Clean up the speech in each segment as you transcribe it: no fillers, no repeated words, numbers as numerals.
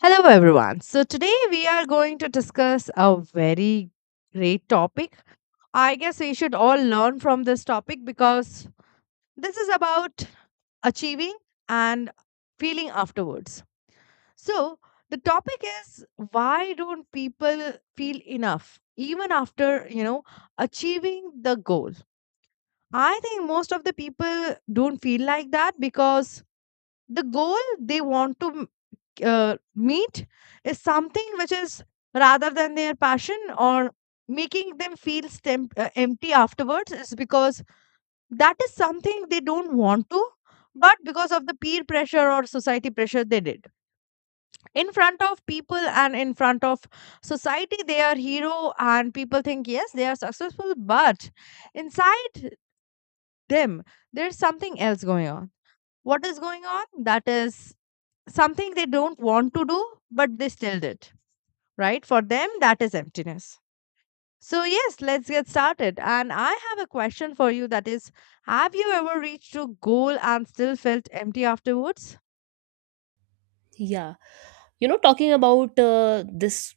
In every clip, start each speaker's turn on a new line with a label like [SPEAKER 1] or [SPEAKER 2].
[SPEAKER 1] Hello, everyone. So, today we are going to discuss a very great topic. I guess we should all learn from this topic because this is about achieving and feeling afterwards. So, the topic is why don't people feel enough even after, achieving the goal? I think most of the people don't feel like that because the goal they want to meet is something which is rather than their passion or making them feel empty afterwards is because that is something they don't want to but because of the peer pressure or society pressure they did in front of people and in front of society they are hero, and people think yes they are successful, but inside them there's something else going on. What is going on, that is something they don't want to do but they still did, right? For them, that is emptiness. So, yes, let's get started. And I have a question for you that is, have you ever reached a goal and still felt empty afterwards?
[SPEAKER 2] Yeah, talking about this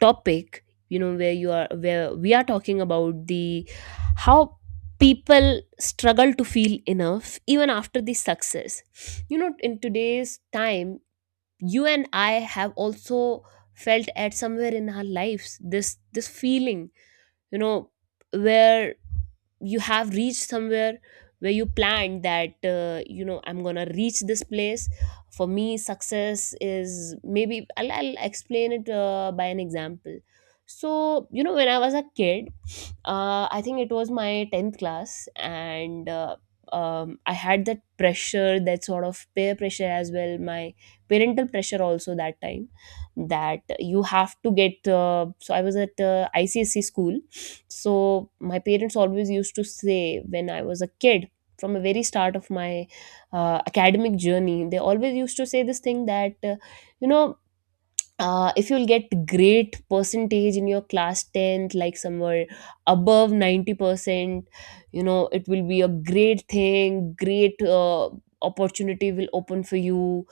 [SPEAKER 2] topic, where we are talking about the how people struggle to feel enough even after the success. In today's time, you and I have also felt at somewhere in our lives this feeling you know where you have reached somewhere where you planned that I'm gonna reach this place. For me, success is maybe I'll explain it by an example. So when I was a kid, I think it was my 10th class. And I had that pressure, that sort of peer pressure as well, my parental pressure also that time, that you have to get, so I was at icsc school. So my parents always used to say, when I was a kid, from the very start of my academic journey, they always used to say this thing that you know if you'll get great percentage in your class 10th, like somewhere above 90%, it will be a great thing, great opportunity will open for you,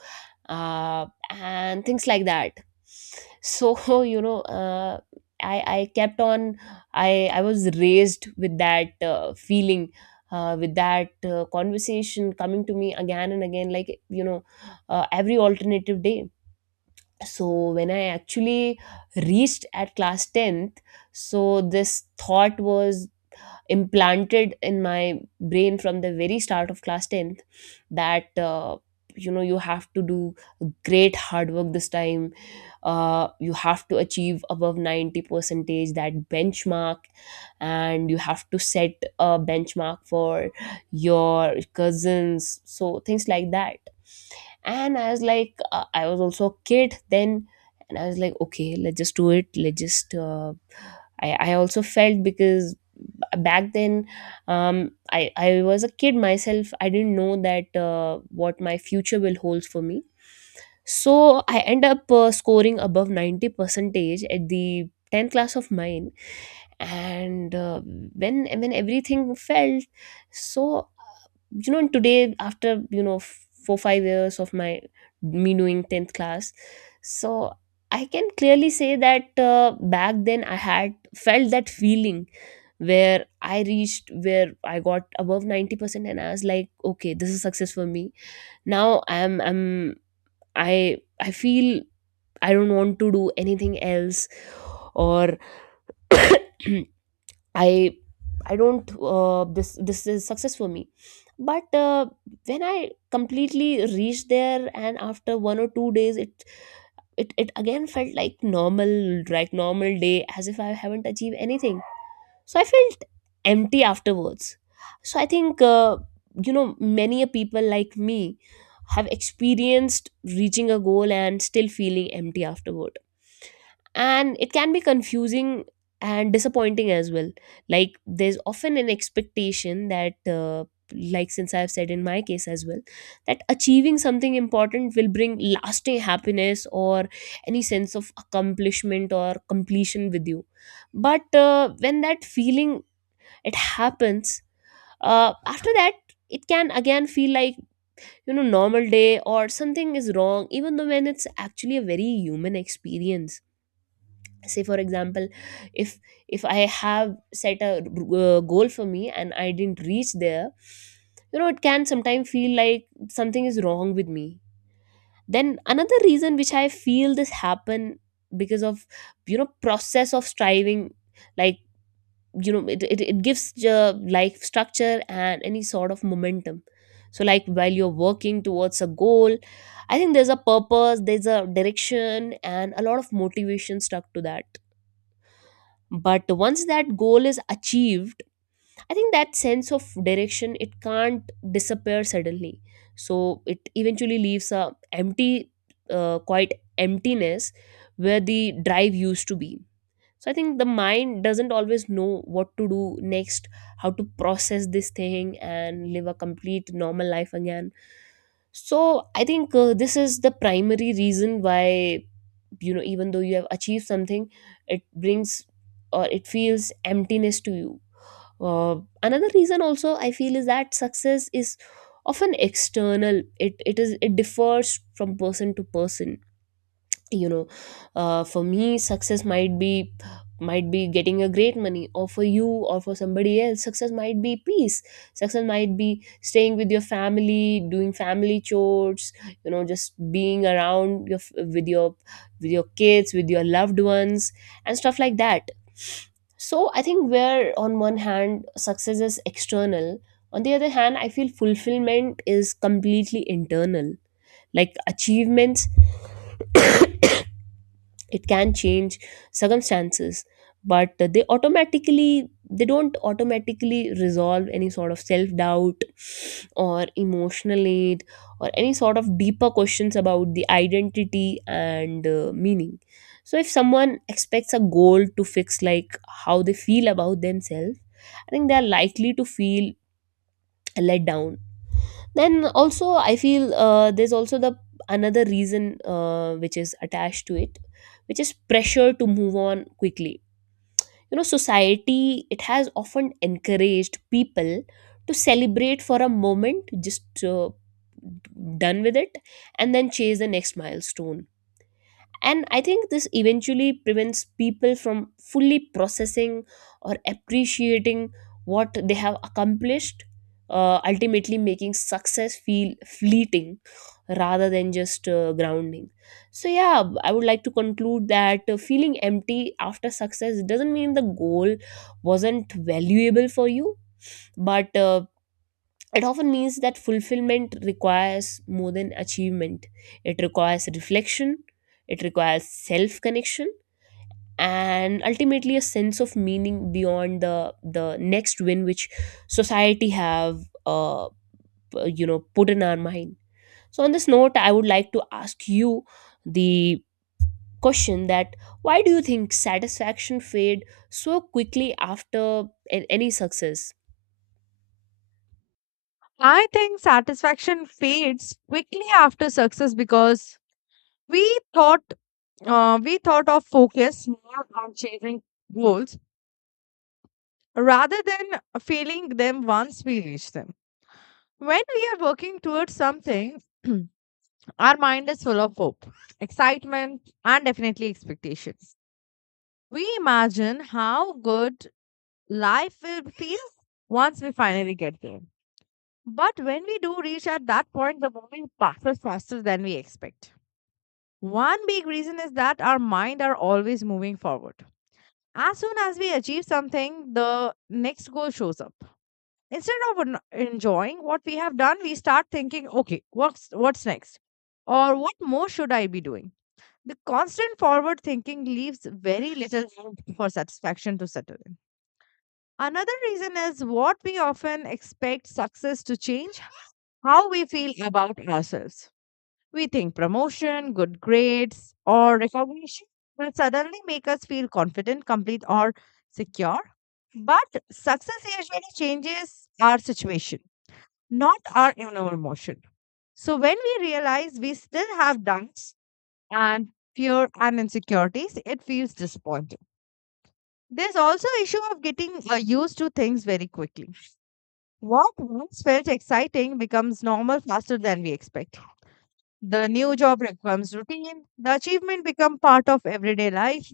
[SPEAKER 2] and things like that. So I kept on I was raised with that feeling, with that conversation coming to me again and again, like every alternative day. So when I actually reached at class 10th, so this thought was implanted in my brain from the very start of class 10th, that you have to do great hard work this time, you have to achieve above 90 percentage, that benchmark, and you have to set a benchmark for your cousins, so things like that. And I was like, I was also a kid then. And I was like, okay, let's just do it, let's just I also felt, because back then, I was a kid myself, I didn't know that what my future will hold for me. So I end up scoring above 90 percentage at the 10th class of mine. And when everything felt so, today after 4 5 years of my me doing 10th class, so I can clearly say that back then I had felt that feeling where I reached, where I got above 90%, and I was like, okay, this is success for me. Now I'm, I feel I don't want to do anything else, or i I don't, this is success for me. But when I completely reached there, and after 1 or 2 days, it again felt like normal, like normal day, as if I haven't achieved anything. So I felt empty afterwards. So I think you know many a people like me have experienced reaching a goal and still feeling empty afterward. And it can be confusing and disappointing as well. Like, there's often an expectation that, like, since I've said in my case as well, that achieving something important will bring lasting happiness or any sense of accomplishment or completion with you. But when that feeling it happens, after that, it can again feel like, normal day or something is wrong, even though when it's actually a very human experience. Say for example, if if I have set a goal for me and I didn't reach there, it can sometimes feel like something is wrong with me. Then another reason which I feel this happen, because of, process of striving, like, it gives life structure and any sort of momentum. So, like while you're working towards a goal, I think there's a purpose, there's a direction, and a lot of motivation stuck to that. But once that goal is achieved, I think that sense of direction, it can't disappear suddenly. So it eventually leaves a empty, quite emptiness, where the drive used to be. So I think the mind doesn't always know what to do next, how to process this thing and live a complete normal life again. So I think this is the primary reason why, even though you have achieved something, it brings or it feels emptiness to you. Uh, another reason also I feel is that success is often external. It differs from person to person. you know for me, success might be, getting a great money, or for you or for somebody else, success might be peace. Success might be staying with your family, doing family chores, just being around with your, kids, with your loved ones and stuff like that. So I think where on one hand success is external, on the other hand I feel fulfillment is completely internal. Like achievements, it can change circumstances, but they don't automatically resolve any sort of self doubt or emotional need, or any sort of deeper questions about the identity and meaning. So if someone expects a goal to fix, like, how they feel about themselves, I think they are likely to feel let down. Then also I feel there's also the another reason, which is attached to it, which is pressure to move on quickly. Society it has often encouraged people to celebrate for a moment, just done with it, and then chase the next milestone. And I think this eventually prevents people from fully processing or appreciating what they have accomplished, ultimately making success feel fleeting rather than just grounding. So, yeah, I would like to conclude that feeling empty after success doesn't mean the goal wasn't valuable for you, but it often means that fulfillment requires more than achievement. It requires reflection, it requires self connection, and ultimately a sense of meaning beyond the next win, which society have uh, put in our mind. So on this note, I would like to ask you the question, that why do you think satisfaction fade so quickly after any success?
[SPEAKER 1] I think satisfaction fades quickly after success because we thought we thought of focus more on chasing goals rather than feeling them once we reach them. When we are working towards something, our mind is full of hope, excitement, and definitely expectation. Reimagine how good life will feel once we finally get there. But when we do reach at that point, the moment passes faster than we expect. One big reason is that our mind are always moving forward. As soon as we achieve something, the next goal shows up. Instead of enjoying what we have done, we start thinking, okay, what's next? Or what more should I be doing? The constant forward thinking leaves very little room for satisfaction to settle in. Another reason is what we often expect success to change how we feel about ourselves. We think promotion, good grades, or recognition will suddenly make us feel confident, complete, or secure. But success usually changes our situation, not our inner emotion. So when we realize we still have doubts and fear and insecurities, it feels disappointing. There's also issue of getting used to things very quickly. What once felt exciting becomes normal faster than we expect. The new job becomes routine, the achievement becomes part of everyday life,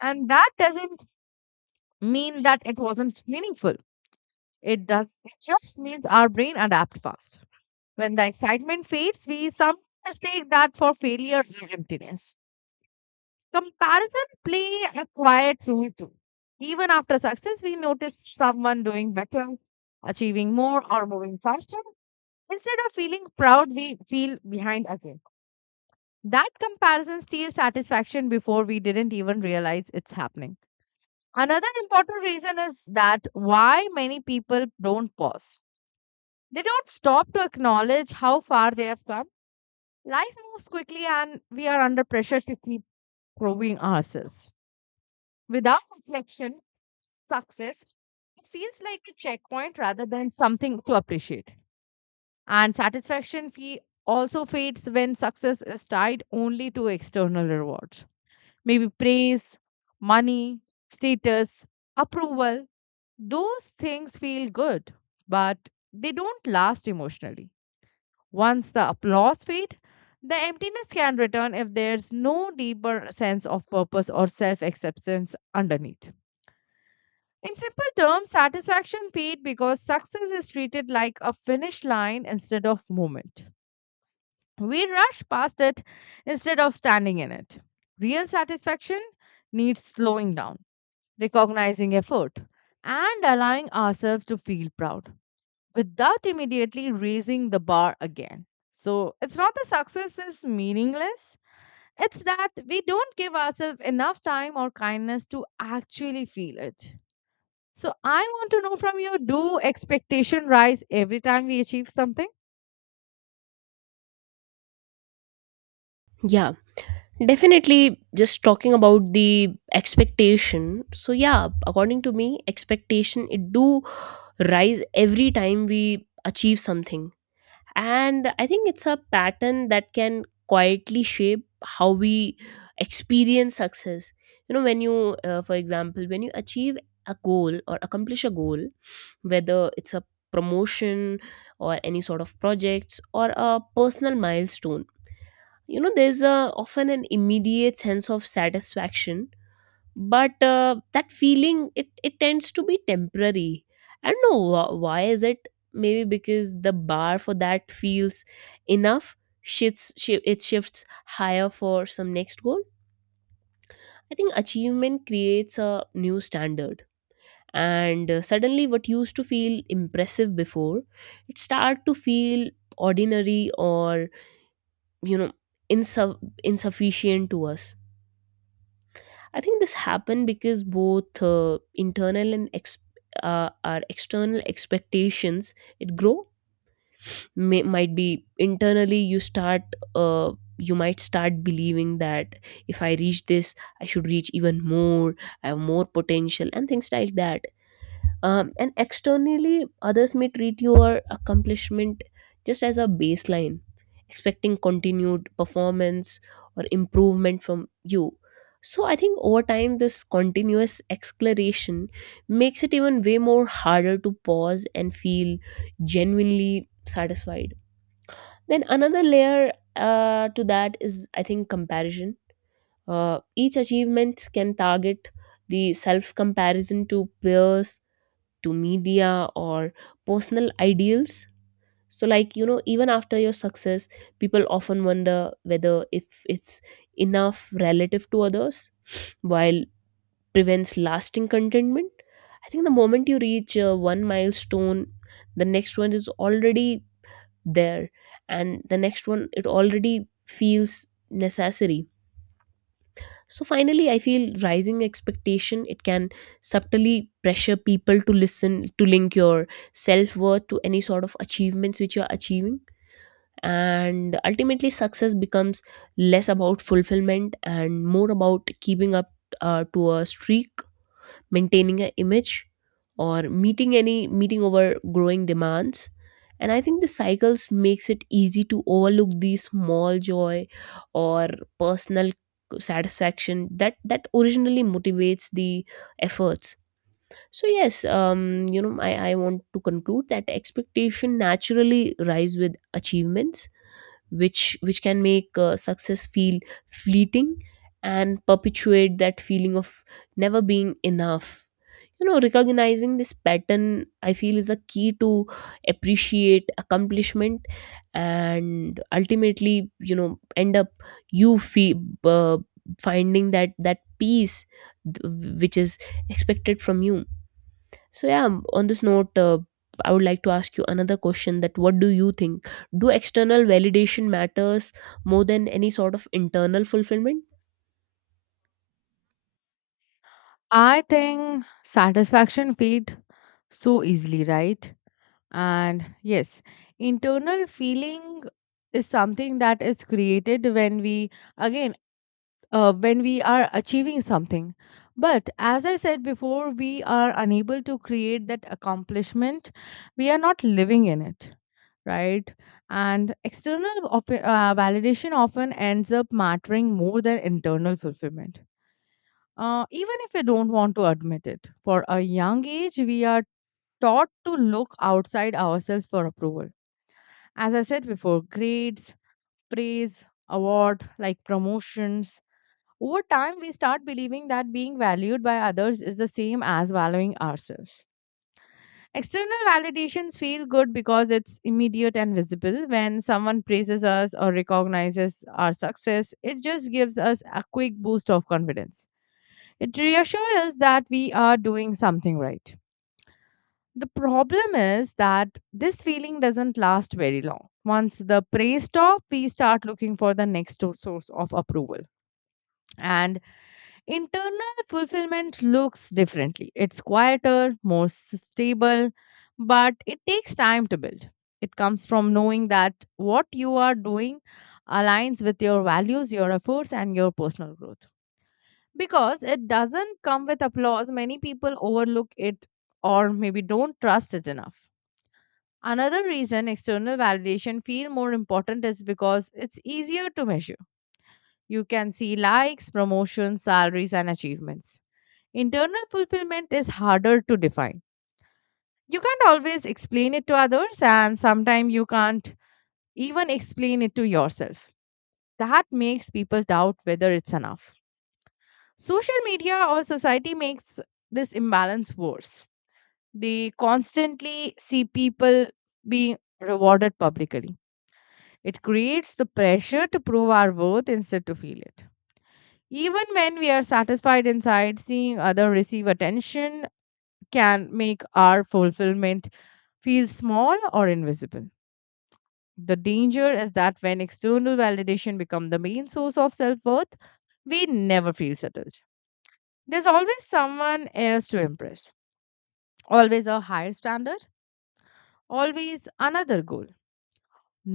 [SPEAKER 1] and that doesn't mean that it wasn't meaningful. It does, it just means our brain adapt fast. When the excitement fades, we sometimes take that for failure or emptiness. Comparison play a quiet role too. Even after success, we notice someone doing better, achieving more, or moving faster. Instead of feeling proud, we feel behind again. That comparison steals satisfaction before we didn't even realize it's happening. Another important reason is that why many people don't pause. They don't stop to acknowledge how far they have come. Life moves quickly and we are under pressure to keep proving ourselves. Without reflection, success, it feels like a checkpoint rather than something to appreciate. And satisfaction fee also fades when success is tied only to external rewards. Maybe praise, money, status, approval. Those things feel good, but they don't last emotionally. Once the applause fade, the emptiness can return if there's no deeper sense of purpose or self acceptance underneath. In simple terms, satisfaction fades because success is treated like a finish line instead of moment. We rush past it instead of standing in it. Real satisfaction needs slowing down, recognizing effort, and allowing ourselves to feel proud without immediately raising the bar again. So it's not the success is meaningless, it's that we don't give ourselves enough time or kindness to actually feel it. So I want to know from you, do expectation rise every time we achieve something?
[SPEAKER 2] Yeah, definitely. Just talking about the expectation. So yeah, according to me, expectation it do rise every time we achieve something, and I think it's a pattern that can quietly shape how we experience success. You know, for example, when you achieve a goal or accomplish a goal, whether it's a promotion or any sort of projects or a personal milestone, there's a often an immediate sense of satisfaction. But that feeling, it tends to be temporary. I don't know why is it? Maybe because the bar for that feels enough it shifts higher for some next goal. I think achievement creates a new standard, and suddenly what used to feel impressive before, it start to feel ordinary or, you know insu- insufficient to us. I think this happened because both internal and our external expectations it grow. Might be internally, uh, you might start believing that if I reach this, I should reach even more, I have more potential, and things like that. And externally, others may treat your accomplishment just as a baseline, expecting continued performance or improvement from you. So I think over time, this continuous exploration makes it even way more harder to pause and feel genuinely satisfied. Then another layer to that is, I think, comparison. Each achievement can target the self comparison to peers, to media, or personal ideals. So like, even after your success, people often wonder whether, if it's enough relative to others, while prevents lasting contentment. I think the moment you reach one milestone, the next one is already there, and the next one, it already feels necessary. So finally, I feel rising expectation it can subtly pressure people to listen to link your self worth to any sort of achievements which you are achieving, and ultimately, success becomes less about fulfillment and more about keeping up to a streak, maintaining an image, or meeting over growing demands. And I think the cycles makes it easy to overlook these small joy or personal satisfaction that originally motivates the efforts. So yes, I want to conclude that expectation naturally rise with achievements, which can make success feel fleeting and perpetuate that feeling of never being enough. Recognizing this pattern, I feel, is a key to appreciate accomplishment, and ultimately, end up you feel finding that peace, which is expected from you. So yeah, on this note, I would like to ask you another question, that what do you think? Do external validation matters more than any sort of internal fulfillment?
[SPEAKER 1] I think satisfaction feed so easily, right? And yes, internal feeling is something that is created when we, again, when we are achieving something. But as I said before, we are unable to create that accomplishment. We are not living in it, right? And external validation often ends up mattering more than internal fulfillment. Even if we don't want to admit it, for a young age, we are taught to look outside ourselves for approval. As I said before, grades, praise, award, like promotions. Over time, we start believing that being valued by others is the same as valuing ourselves. External validations feel good because it's immediate and visible. When someone praises us or recognizes our success, it just gives us a quick boost of confidence. It reassures us that we are doing something right. The problem is that this feeling doesn't last very long. Once the praise stops, we start looking for the source of approval. And internal fulfillment looks differently. It's quieter, more stable, but it takes time to build. It comes from knowing that what you are doing aligns with your values, your efforts, and your personal growth. Because it doesn't come with applause, many people overlook it or maybe don't trust it enough. Another reason external validation feel more important is because it's easier to measure. You can see likes, promotions, salaries and achievements. Internal fulfillment is harder to define. You can't always explain it to others and sometimes you can't even explain it to yourself. That makes people doubt whether it's enough. Social media or society makes this imbalance worse. They constantly see people being rewarded publicly. It creates the pressure to prove our worth instead to feel it. Even when we are satisfied inside, seeing other receive attention can make our fulfillment feel small or invisible. The danger is that when external validation becomes the main source of self worth, we never feel settled. There's always someone else to impress, always a higher standard, always another goal.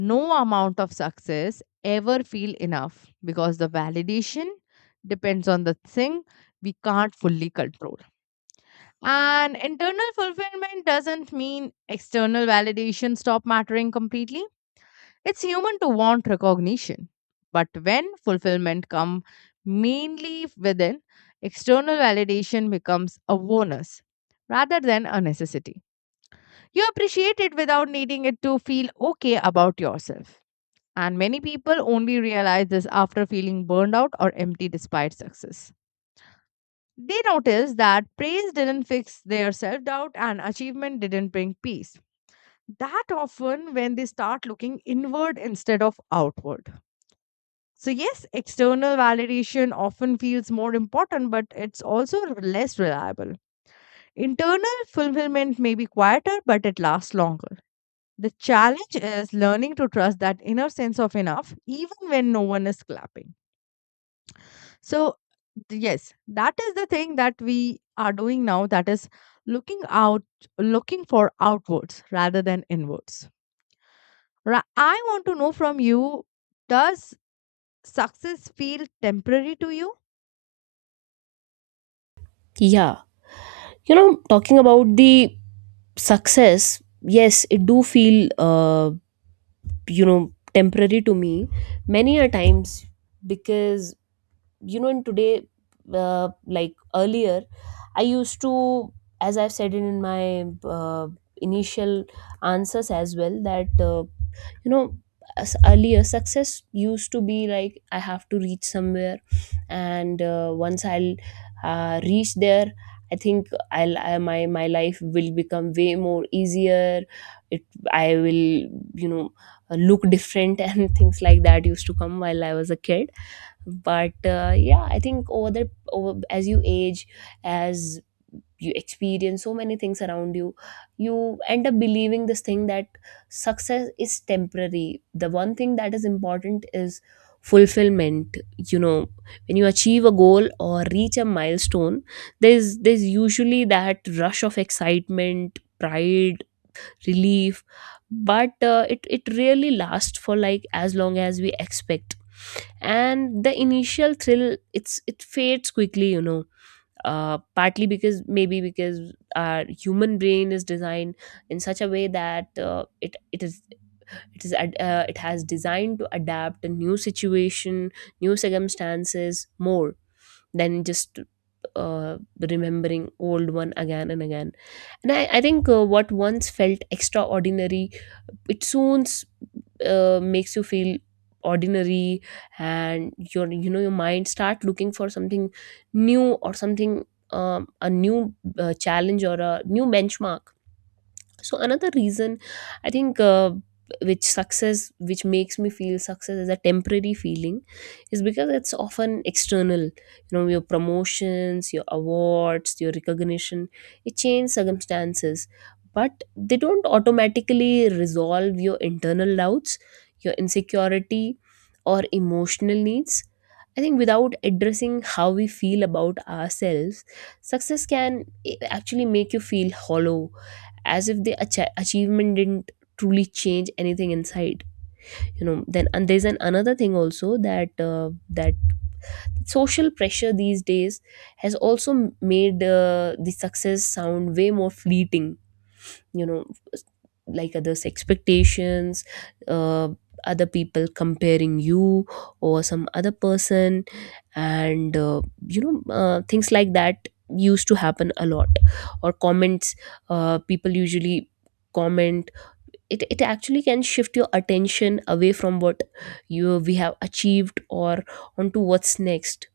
[SPEAKER 1] No amount of success ever feel enough because the validation depends on the thing we can't fully control. And internal fulfillment doesn't mean external validation stop mattering completely. It's human to want recognition. But when fulfillment come mainly within, external validation becomes a bonus rather than a necessity. You appreciate it without needing it to feel okay about yourself. And many people only realize this after feeling burned out or empty despite success. They notice that praise didn't fix their self doubt and achievement didn't bring peace. That often when they start looking inward instead of outward. So, yes, external validation often feels more important, but it's also less reliable. Internal fulfillment may be quieter, but it lasts longer. The challenge is learning to trust that inner sense of enough, even when no one is clapping. So, yes, that is the thing that we are doing now, that is looking out, looking for outwards rather than inwards. Ra- I want to know from you, does success feel temporary to you?
[SPEAKER 2] Yeah. You know, talking about the success, yes, it do feel you know, temporary to me many a times because you know in today like earlier I used to, as I've said in my initial answers as well, that you know, as earlier success used to be like I have to reach somewhere, and once I'll reach there, I think I'll my life will become way more easier. It, I will, you know, look different and things like that used to come while I was a kid. But yeah, I think over the over as you age, as you experience so many things around you, you end up believing this thing that success is temporary. The one thing that is important is fulfillment, you know. When you achieve a goal or reach a milestone, there's usually that rush of excitement, pride, relief, but it really lasts for like as long as we expect, and the initial thrill, it fades quickly, you know. Partly because, maybe because our human brain is designed in such a way that it it is it is it has designed to adapt a new situation, new circumstances more than just, uh, remembering old one again and again. And I think what once felt extraordinary, it soon makes you feel ordinary, and you know, your mind start looking for something new or something, a new challenge or a new benchmark. So another reason I think which makes me feel success is a temporary feeling is because it's often external, you know, your promotions, your awards, your recognition. It changes circumstances, but they don't automatically resolve your internal doubts, your insecurity, or emotional needs. I think without addressing how we feel about ourselves, success can actually make you feel hollow, as if the achievement didn't truly change anything inside, you know. Then, and there's an another thing also, that social pressure these days has also made the success sound way more fleeting, you know, like others expectations, uh, other people comparing you or some other person, and you know, things like that used to happen a lot, or comments. People usually comment, it actually can shift your attention away from what you we have achieved or onto what's next.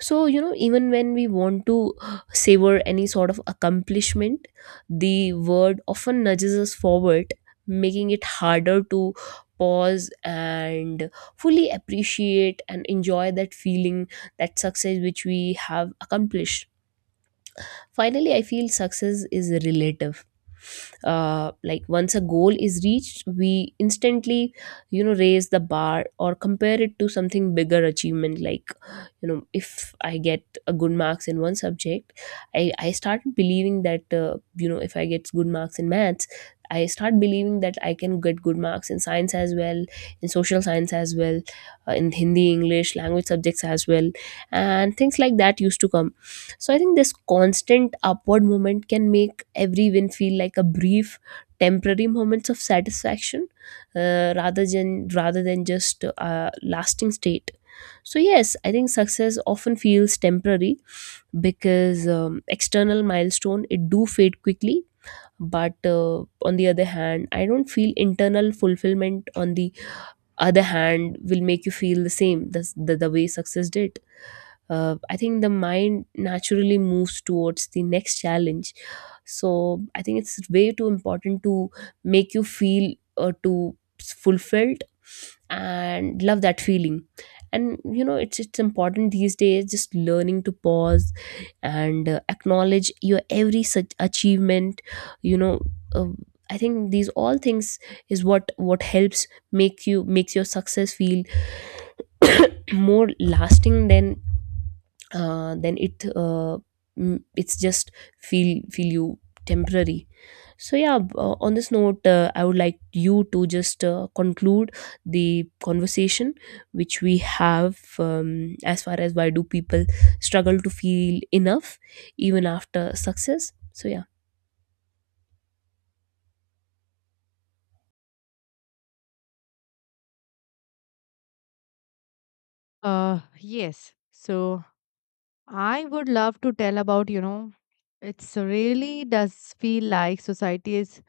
[SPEAKER 2] So you know, even when we want to savor any sort of accomplishment, the word often nudges us forward, making it harder to pause and fully appreciate and enjoy that feeling, that success which we have accomplished. Finally, I feel success is relative. Like, once a goal is reached, we instantly, you know, raise the bar or compare it to something bigger achievement. Like, you know, if I get a good marks in one subject, I started believing that you know, if I get good marks in maths, I start believing that I can get good marks in science as well, in social science as well, in Hindi, English, language subjects as well, and things like that used to come. So I think this constant upward movement can make every win feel like a brief, temporary moments of satisfaction, rather than just a lasting state. So yes, I think success often feels temporary because external milestone it do fade quickly. But on the other hand, I don't feel internal fulfillment. On the other hand, will make you feel the same the way success did. I think the mind naturally moves towards the next challenge. So I think it's way too important to make you feel to fulfilled and love that feeling. And you know, it's important these days just learning to pause and acknowledge your every such achievement. You know. Uh, I think these all things is what helps makes your success feel more lasting than uh, than it uh, it's just feel feel you temporary. So yeah, on this note, I would like you to just conclude the conversation which we have, as far as why do people struggle to feel enough even after success. So yeah.
[SPEAKER 1] Yes. So I would love to tell about, you know, it's really does feel like society is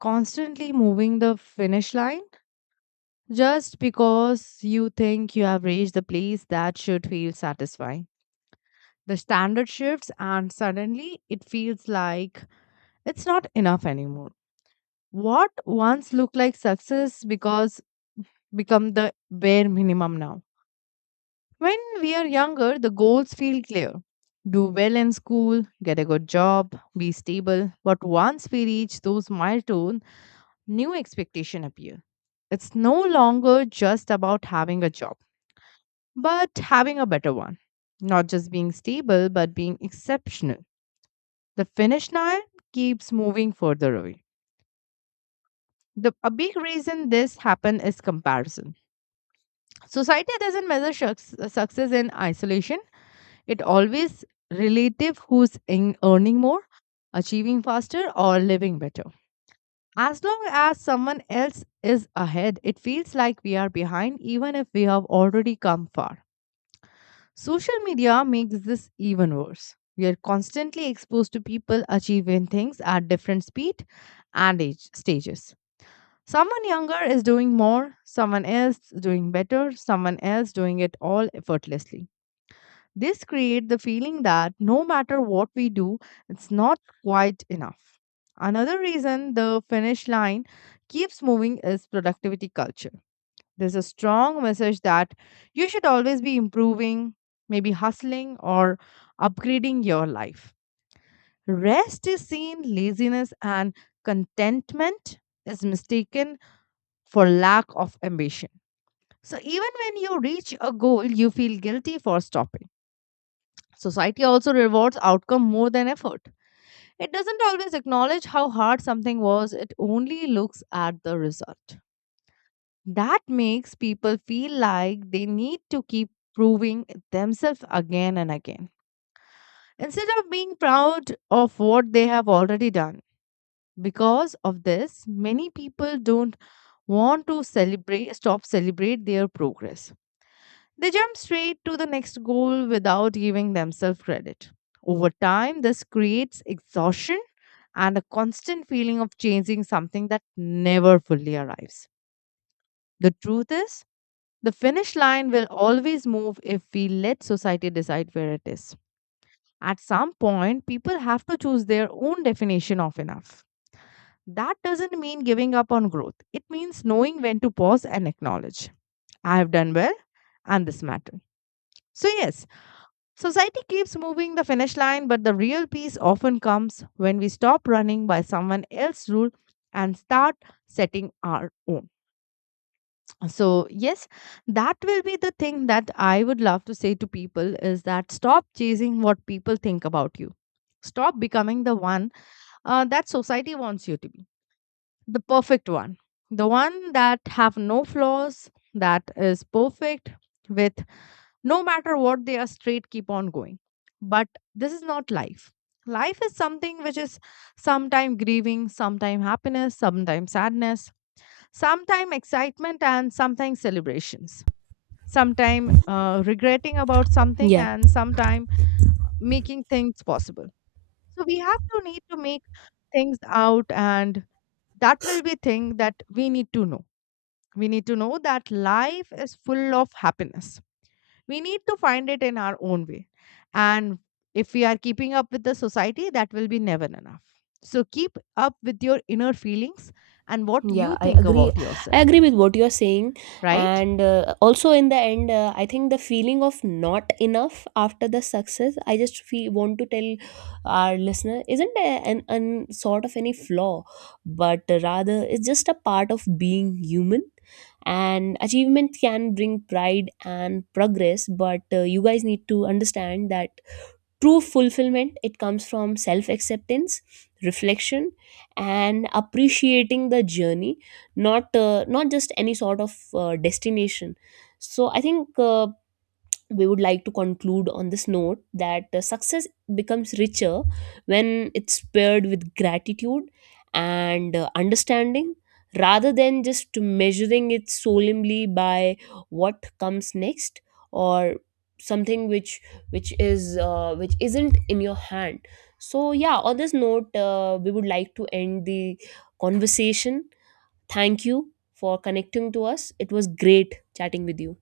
[SPEAKER 1] constantly moving the finish line just because you think you have reached the place that should feel satisfying. The standard shifts, and suddenly it feels like it's not enough anymore. What once looked like success because become the bare minimum now. When we are younger, the goals feel clear. Do well in school, get a good job, be stable. But once we reach those milestones, new expectation appear. It's no longer just about having a job, but having a better one. Not just being stable, but being exceptional. The finish line keeps moving further away. The, a big reason this happen is comparison. Society doesn't measure success in isolation. It always relative who's in earning more, achieving faster, or living better. As long as someone else is ahead, it feels like we are behind, even if we have already come far. Social media makes this even worse. We are constantly exposed to people achieving things at different speed and age stages. Someone younger is doing more, someone else doing better, someone else doing it all effortlessly. This creates the feeling that no matter what we do, it's not quite enough. Another reason the finish line keeps moving is productivity culture. There's a strong message that you should always be improving, maybe hustling or upgrading your life. Rest is seen, laziness and contentment is mistaken for lack of ambition. So even when you reach a goal, you feel guilty for stopping. Society also rewards outcome more than effort. It doesn't always acknowledge how hard something was, it only looks at the result. That makes people feel like they need to keep proving themselves again and again. Instead of being proud of what they have already done, because of this, many people don't want to celebrate stop celebrate their progress. They jump straight to the next goal without giving themselves credit. Over time, this creates exhaustion and a constant feeling of chasing something that never fully arrives. The truth is, the finish line will always move if we let society decide where it is. At some point, people have to choose their own definition of enough. That doesn't mean giving up on growth, it means knowing when to pause and acknowledge I have done well and this matters. So, yes, society keeps moving the finish line, but the real peace often comes when we stop running by someone else's rule and start setting our own. So, yes, that will be the thing that I would love to say to people is that stop chasing what people think about you. Stop becoming the one that society wants you to be, the perfect one, the one that have no flaws, that is perfect with no matter what they are straight keep on going, but this is not life. Life is something which is sometime grieving, sometime happiness, sometime sadness, sometime excitement and sometime celebrations, sometime regretting about something
[SPEAKER 2] Yeah,
[SPEAKER 1] and sometime making things possible. So we have to need to make things out, and that will be thing that we need to know. We need to know that life is full of happiness, we need to find it in our own way. And if we are keeping up with the society, that will be never enough. So keep up with your inner feelings and what
[SPEAKER 2] yeah,
[SPEAKER 1] you
[SPEAKER 2] I
[SPEAKER 1] think
[SPEAKER 2] agree.
[SPEAKER 1] about yourself,
[SPEAKER 2] I agree with what you're saying.
[SPEAKER 1] right?
[SPEAKER 2] And also in the end, I think the feeling of not enough after the success, I just feel, want to tell our listener isn't an sort of any flaw, but rather it's just a part of being human. And achievement can bring pride and progress, but you guys need to understand that true fulfillment, it comes from self acceptance, reflection, and appreciating the journey, not, not just any sort of destination. So I think we would like to conclude on this note that success becomes richer when it's paired with gratitude and understanding, rather than just measuring it solemnly by what comes next, or something which is which isn't in your hand. So yeah, on this note, we would like to end the conversation. Thank you for connecting to us. It was great chatting with you.